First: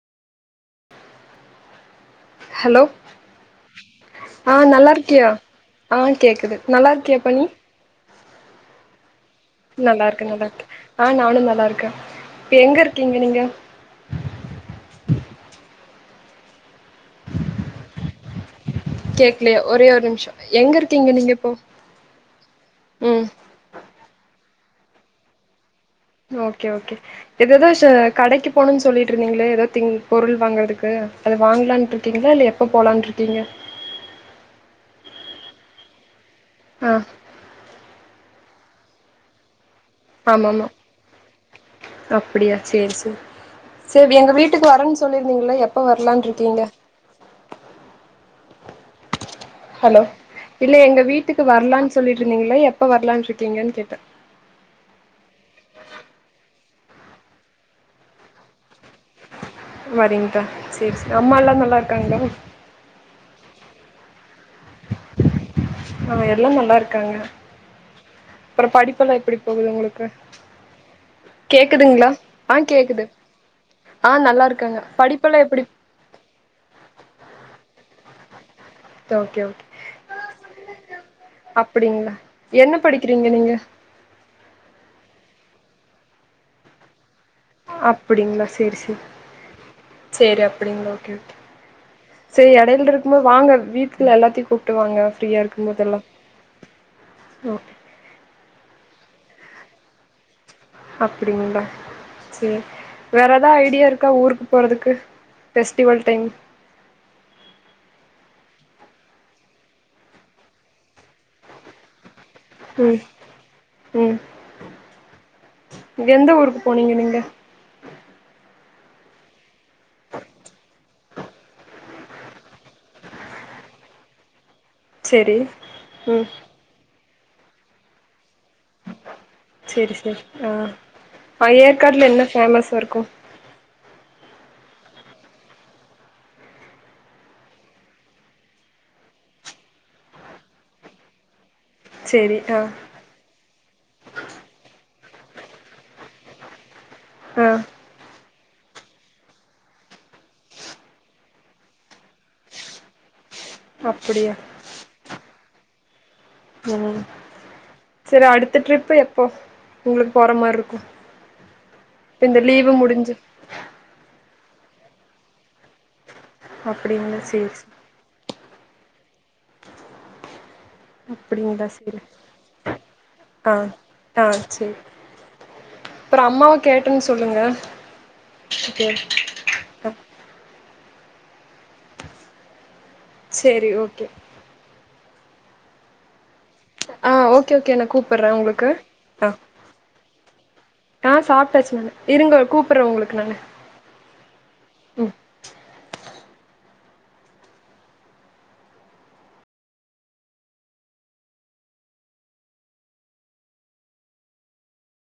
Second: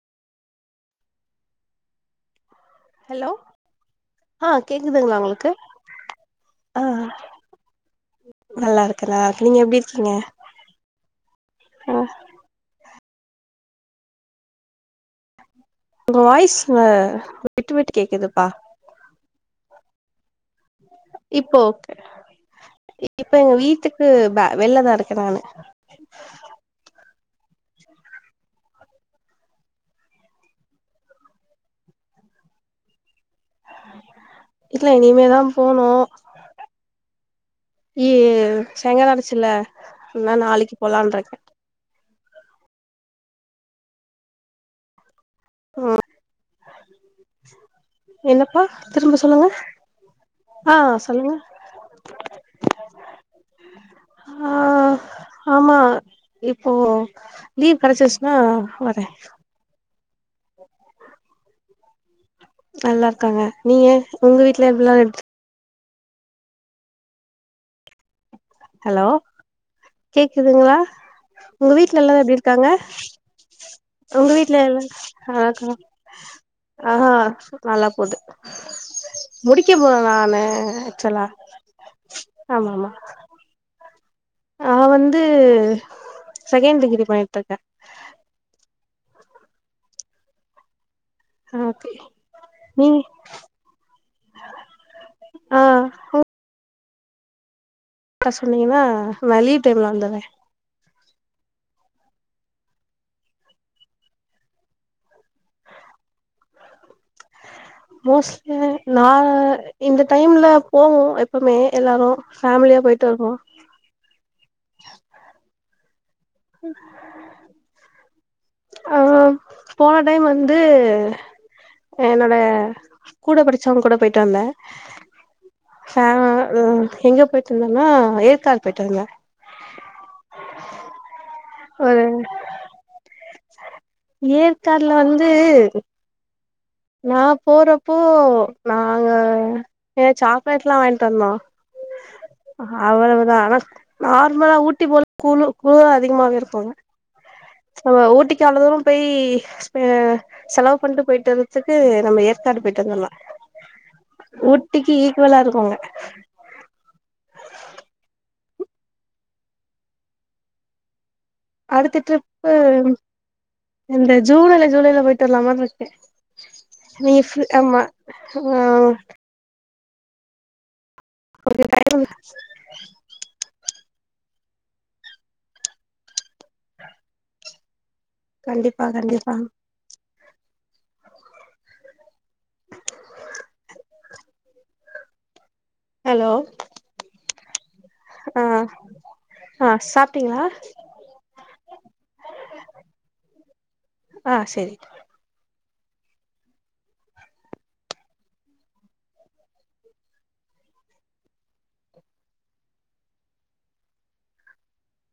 Hello, ஆ கேக்குதுங்களா நல்லாருக்கியா, உங்களுக்கு ஆ கேக்குது, ஆ நல்லா இருக்கியாப்பா நீ, நல்லா இருக்கே நல்லா இருக்கே நீங்க எப்டி இருக்கீங்க நல்லாருக்கே நல்லாருக்கே ஆ நானூ நல்லாருக்கே ஆ இப்ப எங்கருக் கீங்க நீங்க உங்க வாய்ஸ் வ விட்டு விட்டு கேக்குதுப்பா வீட்லையே ஒரே ஒரு நிமிஷோ எங்க இருக்கீங்க நீங்க இப்போ ஓகே ம் இப்ப எங்க வீட்டுக்கு வ வெளில தா இருக்கே நானு ஓகே ஓகே எது ஏதோ ஷ கடைக்கு போணூன்னு சொல்லிட்ருந்தீங்களே ஏதோ திங் பொருள் வாங்கறதுக்கு அது வாங்கலான்ருக்கீங்களா இல்ல எப்போ போலான்ருக்கீங்க. இல்ல இனிமேதா போனோ ஆ இ ஏ சாயிங்கால ஆடுச்சுல்ல நா நாளிக்கு போலான்ருக்கே அப்புடியா சேர் சேரி சேரி எங்க வீட்டுக்கு வரேன்னு சொல்லிருக் கீங்ல எப்ப வரலான்ருக்கீங்க. என்னப்பா திரும்ப சொ ஹலோ இல்ல எங்க வீட்டுக்கு வர்லான் சொல்லிட்ருந்தீங்கள எப்ப வர்லான்ருக்கீங்கன் கேட்டே ஆ ஓ லீவ் கெடைச்சிருச்னா வரே வரீங்தா சேரி சேரி அம்மாலா நல்லாருக்காங்ளா நல்லாருக்காங்க நீங்க உங்க வீட்ல எவ்ளா இன்ஸ் அவ எல்லாம் ஒன்னாருக்காங்க அப்பற ஹலோ படிப்பெல்லா எப்டி போகுது உங்களுக்கு கேக்குதுங்களா உங்க வீட்ல கேக்குதுங்ளா எல்லாரு எப்டி ஆ இருக்காங்க கேக்குது ஆ உங்க நல்லா வீட்ல இருக்காங்க எல்லா படிப்பெல்லாம் எப்படி நல்லாருக்காங்ளா ஆஹ் நல்லா போது ஓகே ஓகே முடிக்க போறே நானு ஆக்சுவலா அப்படிங்களா என்ன ஆமாம்மா படிக்கிறீங்க நீங்க நா வந்து செகெண்ட் டிகிரி பண் அப்டிங்ளா சேரி சேரி சேரி அப்டிங்ளா ஓகே சேரி எடையில் நீங்க இருக்கும்போது வாங்க வீட்ல எல்லாத்தையு கூப்ட்டு வாங்க ஃப்ரீயா ஆ இருக்கும்போதெல்லா ஒ க்கா சொன்னீங்னா நா லீவ் டைம்ல வந்துர்றே அப்டிங்ளா சேரி வேற எதா ஐடியா இருக்கா ஊருக்கு போறதுக்கு ஃபெஸ்டிவல் டைம் பஸ்ல நா இந்த டைம்ல போவோ எப்போமே எல்லாரு ஃபேம்லியா ம் போய்ட்டு வருவோ ம் எந்த ஊருக்கு போனீங்க நீங்க ஆஹ் போன டைம் வந்து என்னோட கூட படிச்சவ்ங்க கூட போயிட்டு வந்தே செரி ம் [unintelligible] எங்கேப் ஏ சொன்னன்னா ஏத் செரி செரி ஆஹ் ஆஹ் ஒரு ஏற்காட்ல என்ன ஃபேமஸா இருக்கு ஏற்காடுல வந்து நா போறப்போ நாங்க ஏ சாக்லேட்லா வாய்ன்ட்டு வந்தோ செரி ஆ அவளவுதா ஆனா நார்மலா ஊட்டி போல குளு குளூர் அதிகமாக இருக்கு ஆ செரியா ஊட்டிக் கி அவ்ள தூர போய் ஆ செலவு பண்ட்டு போயிட்டுவறத்துக்கு நம்ம ஏற்காடு போயிட்டு வந்துர்லா அப்டியா ஊட்டிக்கு ஈக்வலா இருக் போங்க உம் செரி அடுத்த டரிப்பு எப்போ உங்களுக்கு போற மார்ருக்கு அடுத்த ட்ரிப்பு உம் இந்த ஜூலைல ஜூலைல போய்ட்டு வர்லாமான்ருக்கே நீ அப்டிங்களா ஃப் சேரி சேரி ஆமா உ அப்டிங்கள ஓகே டைம் செரி ஆஹ் ஆஹ் சரி அப்புறம் அம்மாவ கேட்டன்னு சொல்லுங்க கண்டிப்பா ஓகே கண்டிப்பா ஆ செரி ஓகே ஹலோ ஆ ஓகே ஓகே அண்ணா கூப்பிடுறேன் ஆ உங்களுக்கு ஆஹ் ஆ சாப்ட்டீங்களா ஆ சாப்பிட்டச்சு நான் இருங்க கூப்பிடுறேன் உங்களுக்கு நானு ஆ சரி